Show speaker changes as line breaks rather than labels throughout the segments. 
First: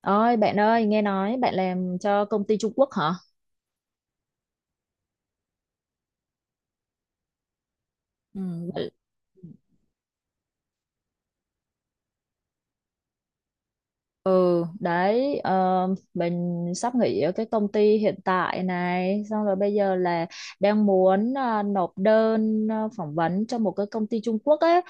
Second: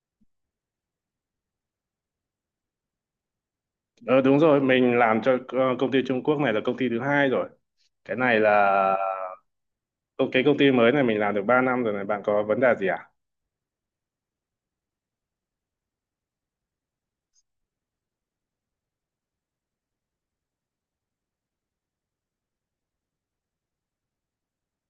Ôi bạn ơi, nghe nói bạn làm cho công ty Trung Quốc hả?
Ờ Đúng rồi, mình làm cho công ty Trung Quốc này là công ty thứ hai rồi. Cái này
Ừ. Ừ.
là cái công ty mới này mình làm được 3 năm rồi này, bạn có vấn đề gì à?
Ừ, đấy, mình sắp nghỉ ở cái công ty hiện tại này, xong rồi bây giờ là đang muốn nộp đơn phỏng vấn cho một cái công ty Trung Quốc ấy.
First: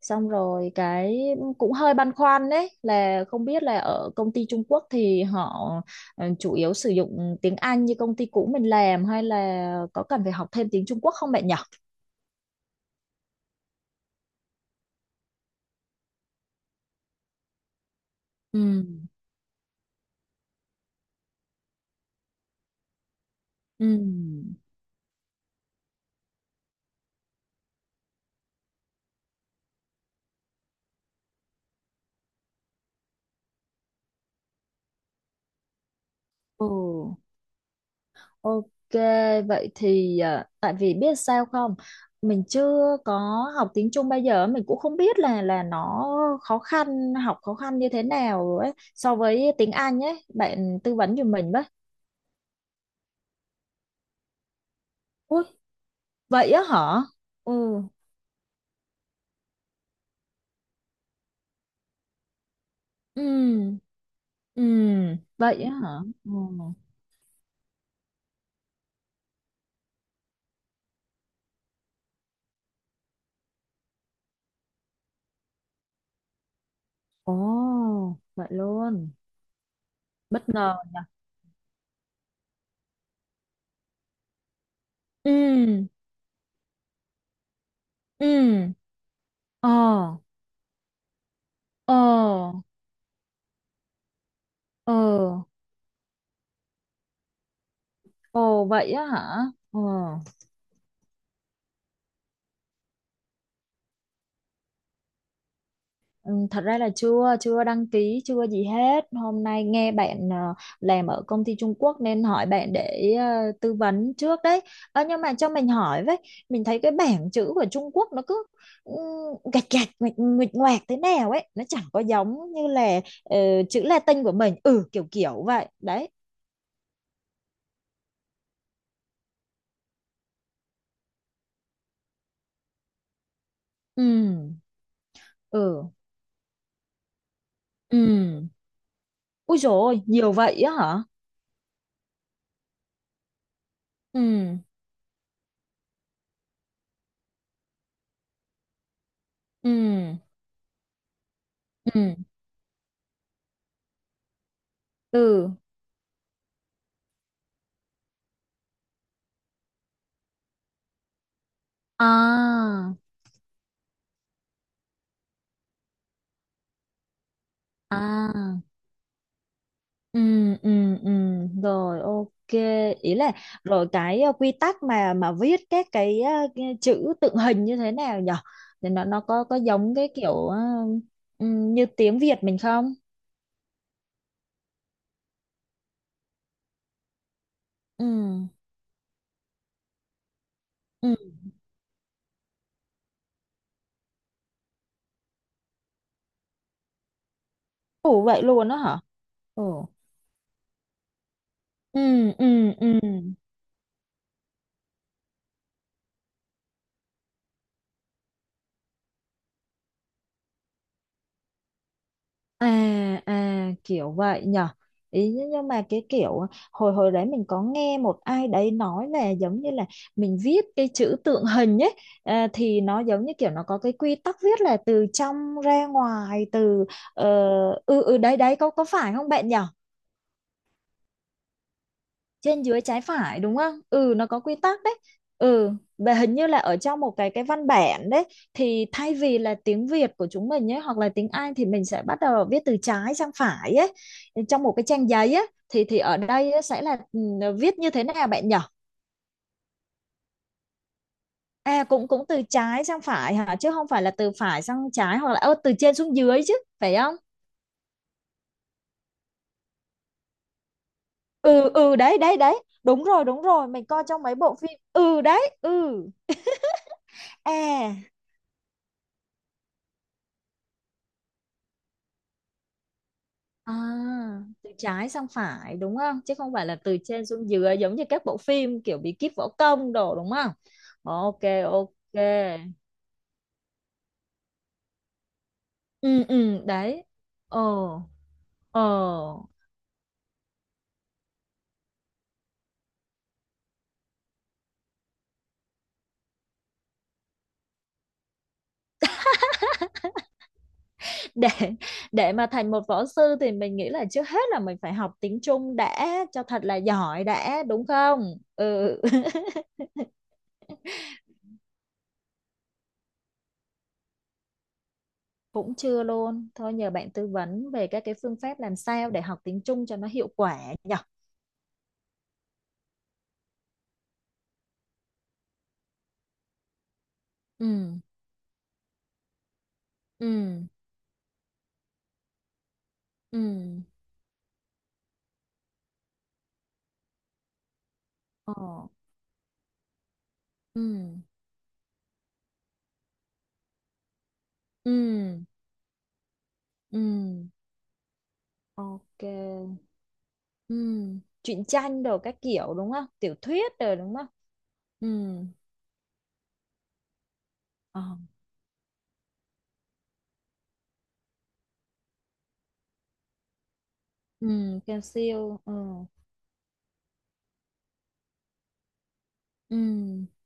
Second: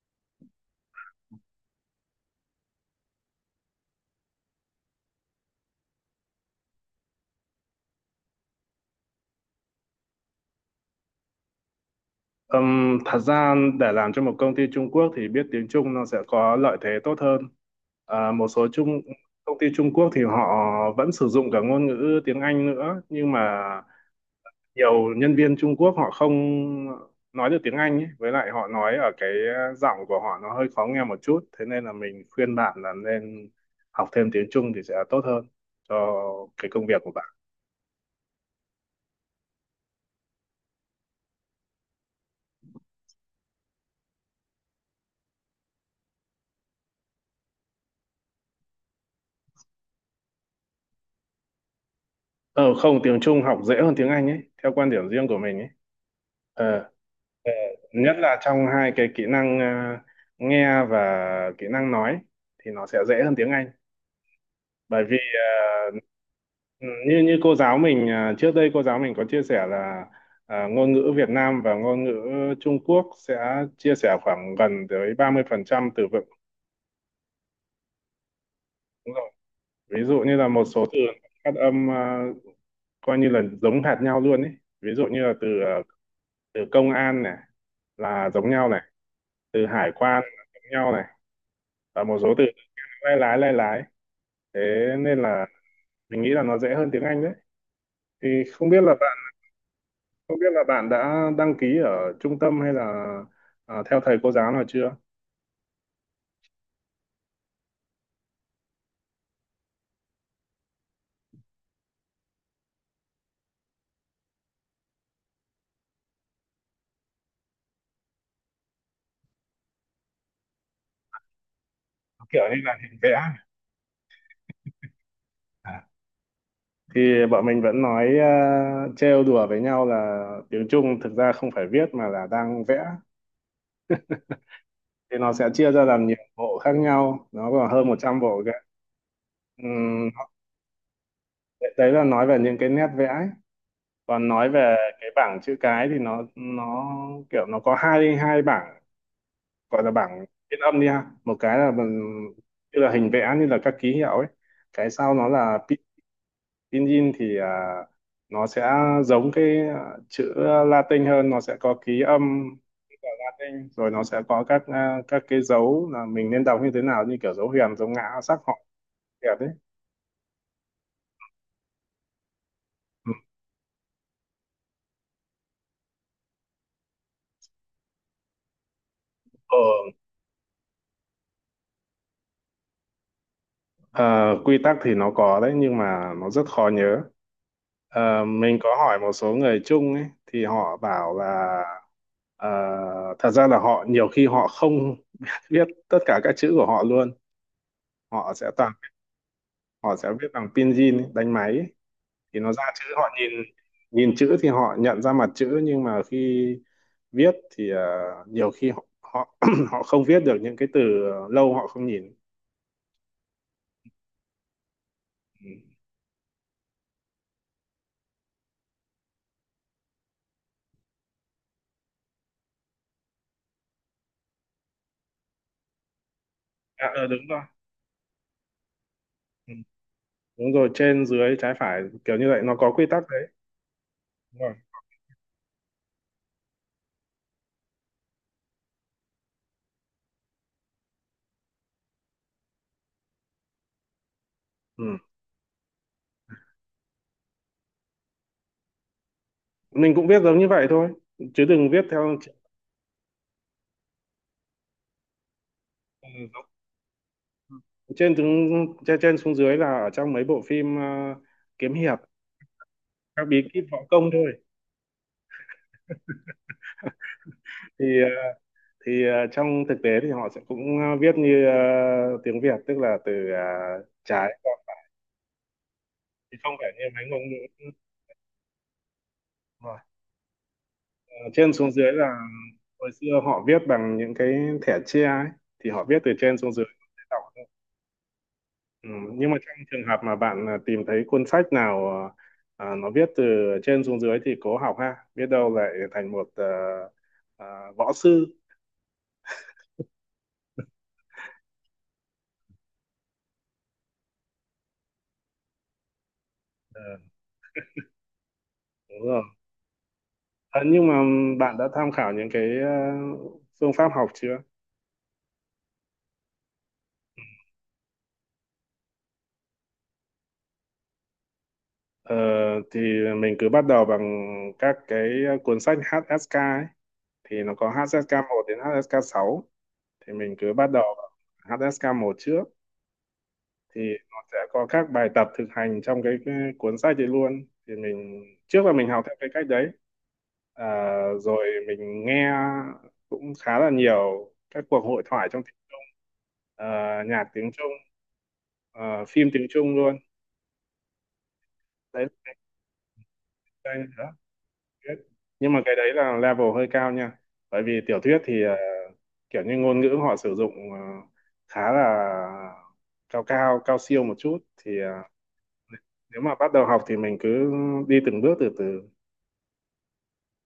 Xong rồi cái cũng hơi băn khoăn, đấy là không biết là ở công ty Trung Quốc thì họ chủ yếu sử dụng tiếng Anh như công ty cũ mình làm hay là có cần phải học thêm tiếng Trung Quốc không bạn nhỉ?
Thật ra để làm cho một công ty Trung Quốc thì biết tiếng Trung nó sẽ có lợi thế tốt hơn. Ờ, một
Ừ.
số Trung Công ty Trung Quốc thì họ vẫn sử dụng cả ngôn ngữ tiếng Anh nữa, nhưng mà
Ừ.
nhiều nhân viên Trung Quốc họ không nói được tiếng Anh ấy. Với lại họ nói ở cái giọng của họ nó hơi khó nghe một chút, thế nên là mình khuyên bạn là nên học thêm tiếng Trung thì sẽ tốt hơn cho
Ừ.
cái công việc của bạn.
Ok, vậy thì à, tại vì biết sao không, mình chưa có học tiếng Trung bao giờ, mình cũng không biết là nó khó khăn, học khó khăn như thế nào ấy so với tiếng Anh ấy, bạn tư vấn giùm mình với.
Ờ Không, tiếng Trung học dễ hơn tiếng Anh ấy theo quan điểm riêng của
Ui,
mình ấy.
vậy á
ờ,
hả? Ừ.
Nhất là trong hai cái kỹ năng, nghe và kỹ năng nói thì nó sẽ dễ
Ừ.
hơn tiếng Anh,
Ừ,
bởi vì
vậy á hả? Ừ.
Ừ, như như cô giáo mình, trước đây cô giáo mình có chia sẻ là, ngôn ngữ Việt Nam và ngôn ngữ Trung Quốc sẽ chia sẻ khoảng gần tới 30% từ vựng.
Ồ, vậy luôn.
Đúng rồi. Ví dụ như là
Bất
một
ngờ.
số từ phát âm, coi như là giống hệt nhau luôn ấy. Ví dụ như là từ,
Ừ.
từ công an này là giống
Ừ.
nhau này, từ
Ờ.
hải quan là giống nhau này, và một số từ
Ờ.
lái lái lái lái. Thế
Ờ.
nên là mình nghĩ là nó dễ hơn tiếng Anh đấy. Thì
Ồ,
không biết
vậy
là
á hả? Ờ.
Không biết là bạn đã đăng ký ở trung tâm hay là, theo thầy cô giáo nào chưa?
Ừ, thật ra là chưa chưa đăng ký chưa gì hết, hôm nay nghe bạn làm ở công ty Trung Quốc nên hỏi bạn để tư vấn trước đấy. Ờ, nhưng mà cho mình hỏi với, mình thấy cái bảng chữ của Trung Quốc nó cứ ừ, gạch gạch nguệch nguệch ngoạc thế nào ấy, nó chẳng có
Kiểu
giống
như
như
là hình
là
vẽ.
chữ Latin của mình, ừ, kiểu kiểu vậy
À.
đấy.
Thì bọn mình vẫn nói, trêu đùa với nhau là tiếng Trung thực ra không phải viết mà là đang vẽ.
Ừ.
Thì nó sẽ chia ra
Ừ.
làm nhiều bộ khác nhau, nó còn hơn 100 bộ
Ừ.
kìa.
Ui dồi ôi,
Ừm,
nhiều vậy á hả.
đấy đấy là nói về những cái nét vẽ ấy. Còn nói
Ừ.
về cái bảng chữ cái thì nó kiểu nó có hai hai bảng, gọi là
Ừ.
bảng phiên âm đi ha, một cái là
Ừ.
như là hình vẽ, như là các ký hiệu ấy. Cái sau nó
Ừ.
là pinyin thì, nó sẽ giống cái, chữ Latin hơn, nó sẽ có ký âm
À,
của Latin, rồi nó sẽ có các, các cái dấu là mình nên đọc như thế nào, như kiểu dấu huyền dấu ngã sắc họ
à.
đẹp đấy.
Ừ, ừ, ừ, rồi ok,
Ừ.
ý là rồi cái quy tắc mà viết các cái, cái chữ tượng hình như thế nào nhở, thì nó có
ờ,
giống cái kiểu ừ, như tiếng Việt mình không?
Quy tắc thì nó có đấy, nhưng mà nó rất khó nhớ.
Ừ.
Mình có hỏi một số người chung ấy thì họ
Ừ.
bảo là, ờ, thật ra là họ nhiều khi họ không biết tất cả các chữ của họ luôn.
Ủa
họ
vậy
sẽ
luôn
toàn
đó hả? Ừ.
Họ sẽ viết bằng pinyin ấy, đánh máy ấy.
Ừ.
Thì nó ra
Ừ.
chữ
Ừ.
họ nhìn, nhìn chữ thì họ nhận ra mặt chữ, nhưng mà khi viết thì, nhiều khi họ họ họ không viết được những cái từ lâu họ không nhìn.
À, à kiểu vậy nhở, ý
Ừ.
nhưng mà cái kiểu à, hồi hồi đấy mình có nghe một ai đấy nói là giống như là mình viết cái chữ tượng hình ấy à, thì nó giống như kiểu nó có cái quy tắc viết là từ trong ra ngoài, từ
Đúng
ờ,
rồi.
ừ, ừ, đấy đấy có phải không bạn
Ừ.
nhỉ?
Đúng rồi, trên dưới trái phải kiểu như vậy nó
Trên
có
dưới
quy
trái
tắc đấy.
phải đúng không? Ừ, nó có
Đúng rồi.
quy tắc đấy. Ừ. Và hình như là ở trong một cái văn bản đấy thì thay vì là tiếng Việt của chúng mình ấy hoặc là tiếng Anh thì mình sẽ bắt đầu viết từ trái sang phải ấy, trong một cái
ừ.
trang giấy ấy, thì ở đây á, sẽ là ừ, viết như thế nào bạn nhỉ?
Mình cũng viết giống như vậy thôi, chứ đừng viết
À, cũng
theo.
cũng từ trái sang phải hả, chứ không phải là từ phải sang trái hoặc là từ trên xuống dưới chứ, phải không?
Trên xuống dưới là ở trong mấy bộ phim,
Ừ,
kiếm
ừ,
hiệp,
đấy đấy đấy, đúng
các
rồi
bí
đúng
kíp
rồi,
võ
mình coi
công
trong
thôi.
mấy bộ phim. Ừ, đấy, ừ.
thì
À.
ờ, Trong thực tế thì họ sẽ cũng, viết như, tiếng Việt, tức là từ,
À,
trái qua,
từ trái sang phải đúng không? Chứ
thì
không
không
phải
phải
là
như
từ
mấy ngôn
trên xuống
ngữ.
dưới giống như các bộ phim kiểu bí kíp võ
Rồi.
công đồ đúng không?
Ờ,
Ok,
Trên xuống
ok.
dưới là hồi xưa họ viết bằng những cái thẻ tre ấy, thì họ viết từ
Ừ,
trên xuống
ừ,
dưới.
đấy. Ồ,
Ừ, nhưng mà
ồ.
trong trường hợp mà bạn, tìm thấy cuốn sách nào, nó viết từ trên xuống dưới, thì cố học ha, biết đâu lại thành một, à, võ sư.
Để để mà thành một võ sư thì mình nghĩ là trước hết là mình phải học tiếng Trung đã cho thật là
Ờ,
giỏi đã, đúng không? Ừ.
Đúng rồi. Ờ, nhưng mà bạn đã tham khảo những cái, phương pháp học chưa?
Cũng chưa luôn. Thôi nhờ bạn tư vấn về các cái phương pháp làm sao để học tiếng Trung cho nó hiệu quả nhỉ?
Ờ, thì mình cứ bắt đầu bằng các cái cuốn sách HSK ấy. Thì nó có
Ừ,
HSK một đến HSK sáu, thì mình cứ
ừ,
bắt đầu bằng HSK 1 trước.
ừ.
Thì nó sẽ có các bài tập thực hành trong cái cuốn sách đấy luôn, thì mình
Ồ,
trước là mình học theo cái cách đấy, à,
ừ.
rồi mình nghe cũng khá là nhiều các cuộc hội thoại
Ừ,
trong, ờ,
ừ.
nhạc tiếng Trung,
Ok.
phim tiếng Trung luôn.
Ừ, truyện tranh
Đấy
đồ các kiểu đúng không, tiểu thuyết
đây
rồi
đó
đúng không?
biết.
Ừ.
Nhưng mà cái đấy là level hơi cao nha, bởi vì tiểu
Ờ.
thuyết thì, kiểu như ngôn ngữ họ sử dụng, khá là cao cao cao siêu một chút,
Ừ,
thì,
cao siêu, ừ.
nếu mà bắt đầu học thì mình cứ đi từng bước từ từ.
Ừ,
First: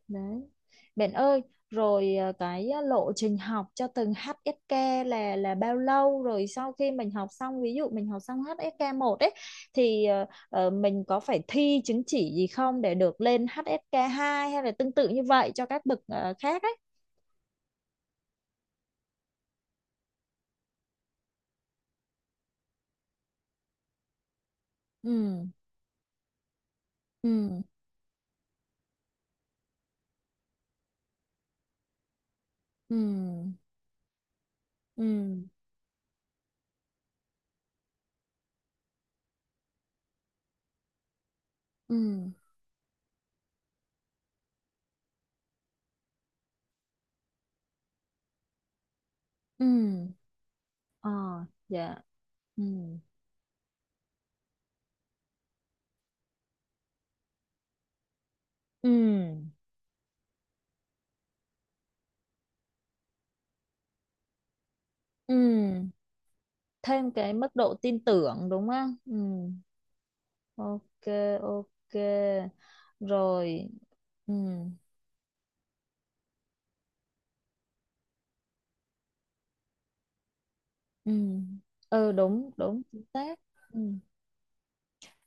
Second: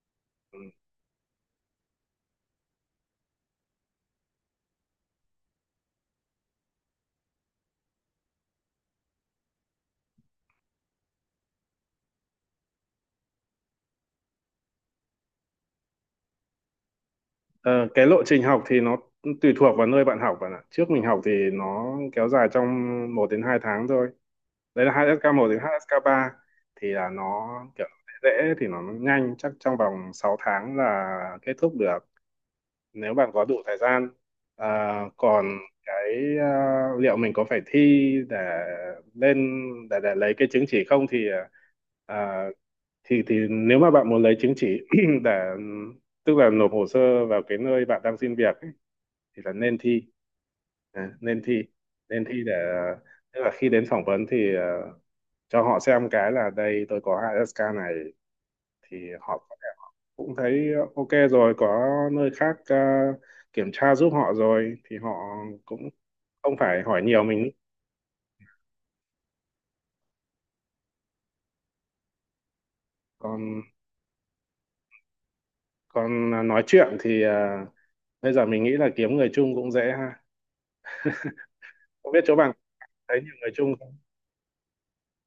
đấy
Ừ.
bạn ơi, rồi à, cái à, lộ trình học cho từng HSK là bao lâu, rồi sau khi mình học xong, ví dụ mình học xong HSK 1 ấy, thì à, mình có phải thi chứng chỉ gì không để được lên HSK 2 hay là tương tự như vậy cho các bậc à, khác ấy.
Ờ, cái lộ trình học thì nó tùy thuộc vào nơi bạn học, bạn ạ. Trước mình học thì nó kéo dài trong 1 đến 2 tháng thôi. Đấy là
Ừ.
2SK1 đến 2SK3. Thì là nó
Ừ.
kiểu dễ dễ thì nó nhanh, chắc trong vòng 6 tháng là kết thúc được,
Ừ.
nếu bạn có đủ thời gian. À,
Ừ.
còn cái, liệu mình có phải thi để lên, để lấy cái chứng chỉ không, thì,
Ừ.
à, thì nếu mà bạn muốn lấy chứng chỉ để, tức là nộp hồ sơ vào cái nơi bạn đang xin việc ấy, thì là
Ừ.
nên thi.
Ờ.
À,
Dạ.
nên thi để,
Ừ.
tức là khi đến phỏng vấn thì, cho họ xem cái là đây tôi có HSK này, thì họ
Ừ.
có thể cũng thấy, ok rồi, có nơi khác, kiểm tra giúp họ rồi, thì họ
Ừ.
cũng không phải hỏi
Thêm
nhiều
cái mức
mình.
độ tin tưởng đúng không? Ừ. Ok. Ok.
còn
Rồi. Ừ.
còn nói chuyện thì, bây giờ mình nghĩ là kiếm người chung cũng dễ ha.
Ừ.
Không
Ừ,
biết chỗ
đúng
bạn,
đúng, chính
thấy nhiều
xác.
người chung.
Ừ.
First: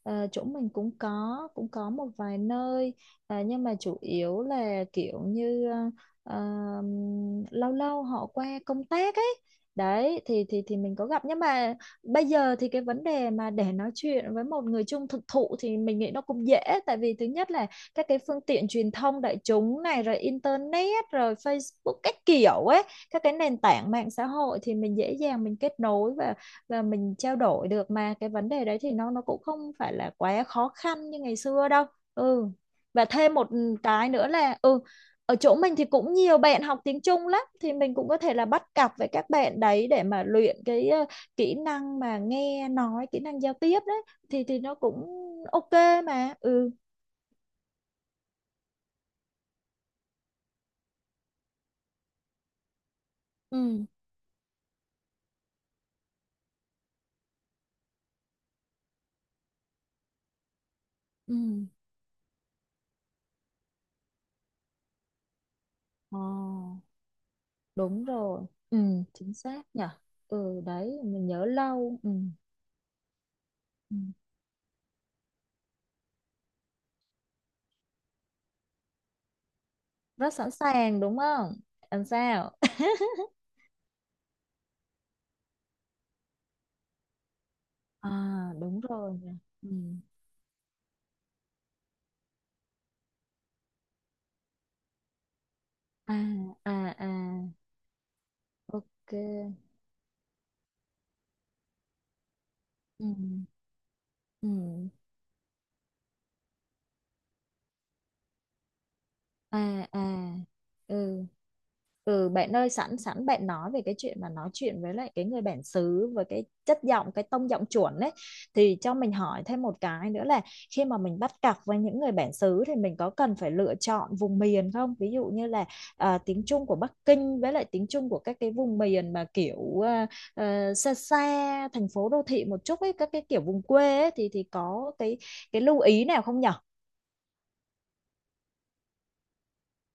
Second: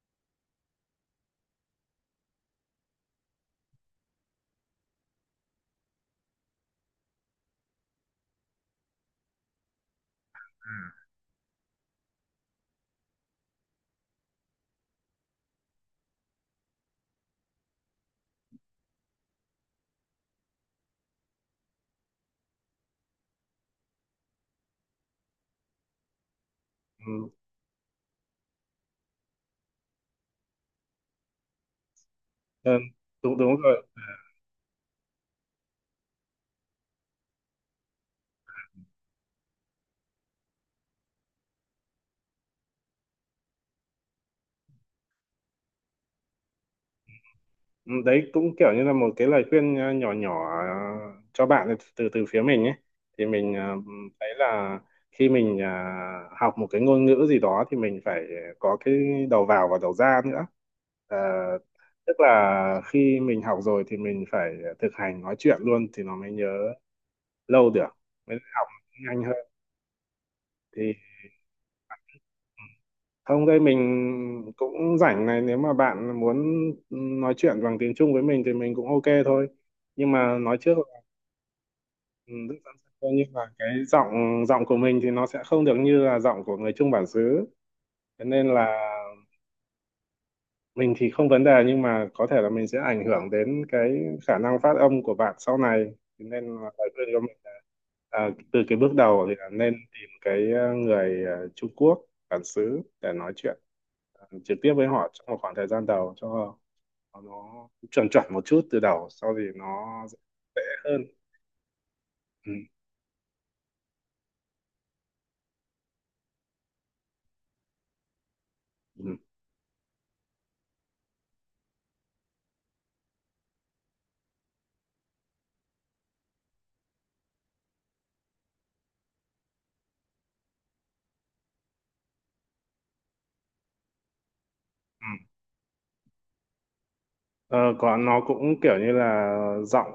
Ờ, chỗ mình cũng có, cũng có một vài nơi, nhưng mà chủ yếu là kiểu như lâu lâu họ qua công tác ấy, đấy thì mình có gặp, nhưng mà bây giờ thì cái vấn đề mà để nói chuyện với một người chung thực thụ thì mình nghĩ nó cũng dễ, tại vì thứ nhất là các cái phương tiện truyền thông đại chúng này rồi internet rồi Facebook các kiểu ấy, các cái nền tảng mạng xã hội thì mình dễ dàng mình kết nối và mình
Ừ.
trao đổi được, mà cái vấn đề đấy thì nó cũng không phải là quá khó khăn như ngày xưa đâu. Ừ.
Ừ.
Và thêm
đúng
một
đúng rồi.
cái nữa là ừ, ở chỗ mình thì cũng nhiều bạn học tiếng Trung lắm thì mình cũng có thể là bắt cặp với các bạn đấy để mà luyện cái kỹ năng mà nghe nói, kỹ năng giao tiếp đấy, thì nó cũng ok mà ừ.
Ừ. Đấy cũng kiểu như là một cái lời khuyên, nhỏ nhỏ, cho bạn ấy, từ từ phía mình ấy. Thì mình,
Ừ.
thấy là khi mình, học một cái ngôn ngữ gì đó thì mình phải có cái đầu vào và đầu ra nữa. Ờ,
Ừ.
Tức là khi mình học rồi thì mình phải thực hành nói chuyện luôn, thì nó
Ồ,
mới nhớ lâu được,
đúng
mới
rồi.
học
Ừ,
nhanh
chính
hơn.
xác nhở. Ừ,
thì
đấy mình nhớ lâu, ừ.
ừ, Không, đây
Ừ.
mình cũng rảnh này, nếu mà bạn muốn nói chuyện bằng tiếng Trung với mình thì mình cũng ok thôi. Nhưng
Rất
mà
sẵn
nói trước
sàng
là,
đúng không, làm
ừ,
sao?
Đức Giang Sen, coi như là cái giọng giọng của mình thì nó sẽ không được như là giọng của người Trung bản xứ.
À,
Thế nên
đúng
là
rồi nhỉ. Ừ.
mình thì không vấn đề, nhưng mà có thể là mình sẽ ảnh hưởng đến cái khả năng phát âm của bạn sau này.
À,
Thế nên là
à.
lời khuyên
À,
của mình là, từ cái
ok.
bước đầu thì là nên tìm cái, người, Trung Quốc bản xứ
Ừ.
để nói chuyện.
Ừ.
Trực tiếp với họ trong một khoảng thời gian đầu, cho nó chuẩn chuẩn một chút, từ đầu sau thì nó
À, à.
dễ hơn.
Ừ. Ừ,
Ừ.
bạn ơi, sẵn sẵn bạn nói về cái chuyện mà nói chuyện với lại cái người bản xứ với cái chất giọng cái tông giọng chuẩn đấy, thì cho mình
Ừ.
hỏi thêm một cái nữa là khi mà mình bắt cặp với những người bản xứ thì mình có cần phải lựa chọn vùng miền không? Ví dụ như là à, tiếng Trung của Bắc Kinh với lại tiếng Trung của các cái vùng miền mà kiểu à, à, xa xa thành phố đô thị một chút ấy, các cái kiểu vùng quê ấy, thì có
Ừ.
cái lưu ý nào không nhở?
Ờ, Còn nó cũng kiểu như là giọng,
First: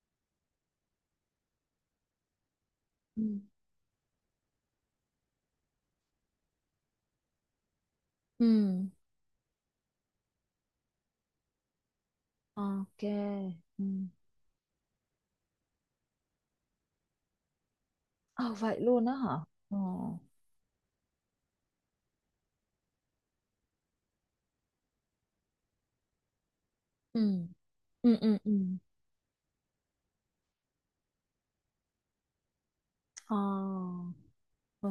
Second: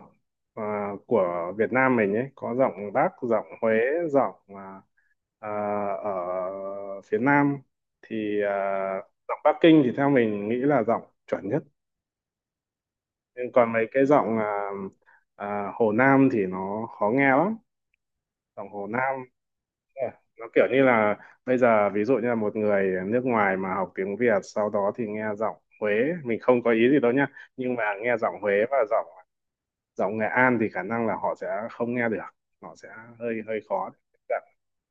của Việt Nam mình ấy, có giọng Bắc,
Ừ.
giọng Huế, giọng, à, ở phía Nam, thì,
Ừ.
giọng Bắc Kinh thì theo mình nghĩ là giọng chuẩn nhất.
Ok.
Nhưng còn
Ừ.
mấy cái giọng, Hồ Nam thì nó khó nghe lắm.
Ờ,
Giọng
vậy
Hồ
luôn đó
Nam.
hả? Ờ.
Yeah. Nó kiểu như là bây giờ ví dụ như là một người nước ngoài mà học tiếng Việt, sau đó thì nghe giọng Huế, mình không có ý gì đâu
Ừ,
nhá. Nhưng mà
ừ,
nghe giọng
ừ,
Huế
ừ,
và giọng giọng Nghệ An thì khả năng là họ sẽ không nghe được, họ sẽ hơi hơi khó để
ờ,
tiếp cận.
ừ.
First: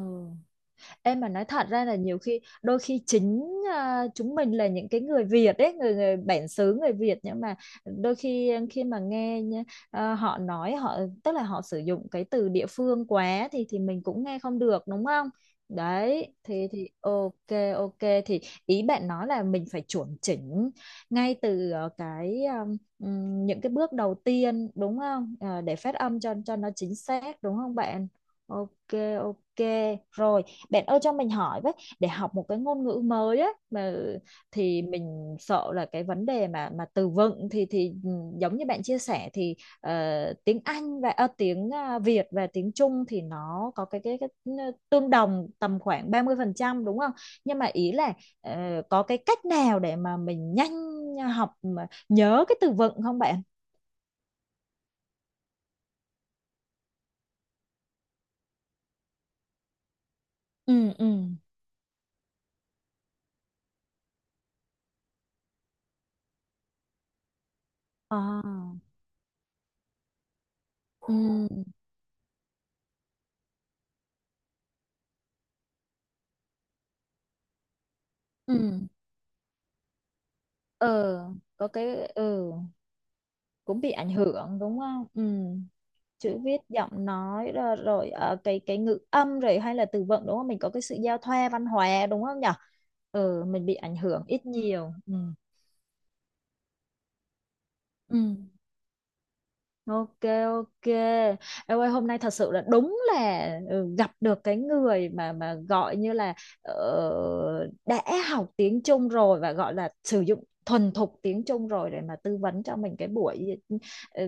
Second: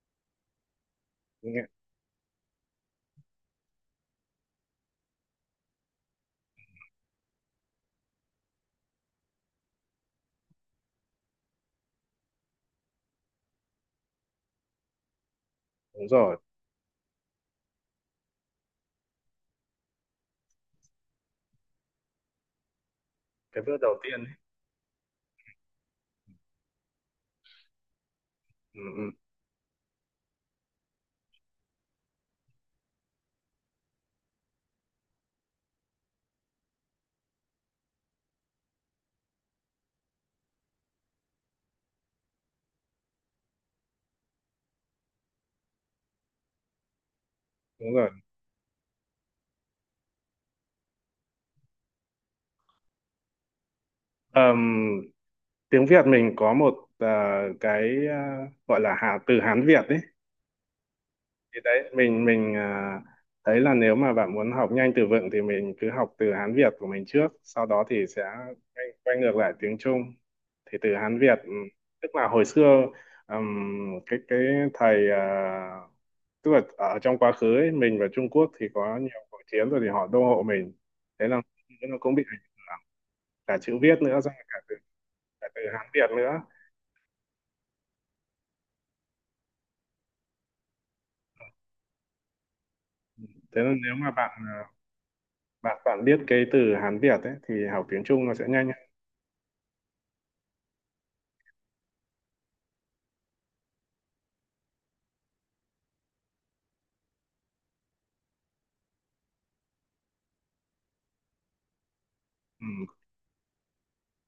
Em mà nói thật
Nghe
ra là nhiều khi đôi khi chính à, chúng mình là những cái người Việt ấy, người người bản xứ người Việt, nhưng mà đôi khi khi mà nghe nhá, à, họ tức là họ sử dụng cái từ địa phương quá thì mình cũng nghe không được đúng không?
đúng
Đấy,
rồi
thì ok, ok, thì ý bạn nói là mình phải chuẩn chỉnh ngay từ cái những
cái
cái
bước
bước
đầu
đầu
tiên ấy.
tiên đúng không? Ờ, để phát âm cho nó chính xác đúng không bạn?
Ừ,
Ok,
ừ,
ok. Rồi, bạn ơi cho mình hỏi với, để học một cái ngôn ngữ mới á mà thì mình sợ là cái vấn đề mà từ vựng thì ừ, giống như bạn chia sẻ thì ờ, tiếng Anh và tiếng à, Việt và tiếng Trung thì nó có cái ừ, tương đồng tầm khoảng 30% đúng không? Nhưng mà ý
đúng rồi.
là có cái cách nào để mà mình nhanh học mà nhớ cái từ vựng không bạn?
Ờm, Tiếng Việt mình có một, cái, ờ, gọi là từ Hán Việt ấy.
Ừ. Ừ.
Thì đấy, mình, thấy là nếu mà bạn muốn học nhanh từ vựng thì mình cứ học từ Hán Việt của mình trước, sau đó thì sẽ
À,
quay ngược lại tiếng Trung. Thì từ
ừ.
Hán Việt, tức là hồi xưa, cái thầy, tức là ở trong quá khứ ấy, mình và Trung Quốc
Ừ.
thì có nhiều cuộc chiến, rồi thì họ đô hộ mình.
Ờ,
Thế là
có
nó
cái
cũng bị ảnh
ừ,
hưởng cả chữ
cũng bị
viết
ảnh
nữa, xong rồi
hưởng đúng không, ừ,
cả từ Hán Việt
chữ
nữa.
viết giọng nói rồi, rồi cái ngữ âm rồi hay là từ vựng đúng không, mình có cái sự giao thoa văn hóa đúng không nhở, ừ,
Thế
mình bị
nên nếu
ảnh
mà
hưởng
bạn,
ít
à,
nhiều, ừ.
bạn bạn biết cái từ Hán Việt ấy thì học tiếng
Ừ.
Trung nó sẽ nhanh hơn.
Ok, ok. Em ơi hôm nay thật sự là đúng là ừ, gặp được cái người mà gọi như là đã học tiếng Trung rồi và gọi là sử dụng thuần thục tiếng Trung rồi để mà tư vấn
Ừ.
cho mình cái buổi ừ,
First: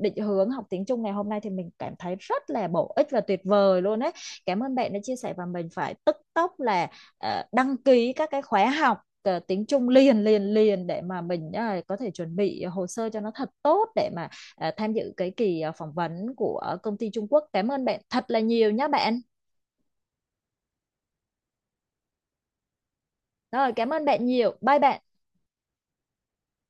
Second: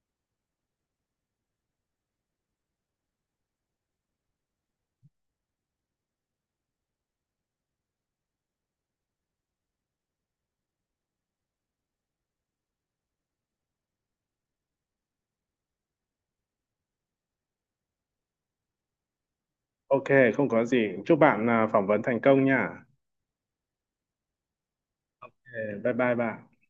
định hướng học tiếng Trung ngày hôm nay, thì mình cảm thấy rất là bổ ích và tuyệt vời luôn ấy. Cảm ơn bạn đã chia sẻ và mình phải tức tốc là đăng ký các cái khóa học tiếng Trung liền liền liền để mà mình có thể chuẩn bị hồ sơ cho nó thật tốt để mà à, tham dự cái kỳ à, phỏng vấn của công ty Trung Quốc. Cảm ơn bạn thật là nhiều nhé bạn.
Ok, không có gì. Chúc bạn, phỏng vấn thành công nha.
Rồi, cảm ơn bạn nhiều. Bye bạn.
Ok, bye bye bạn.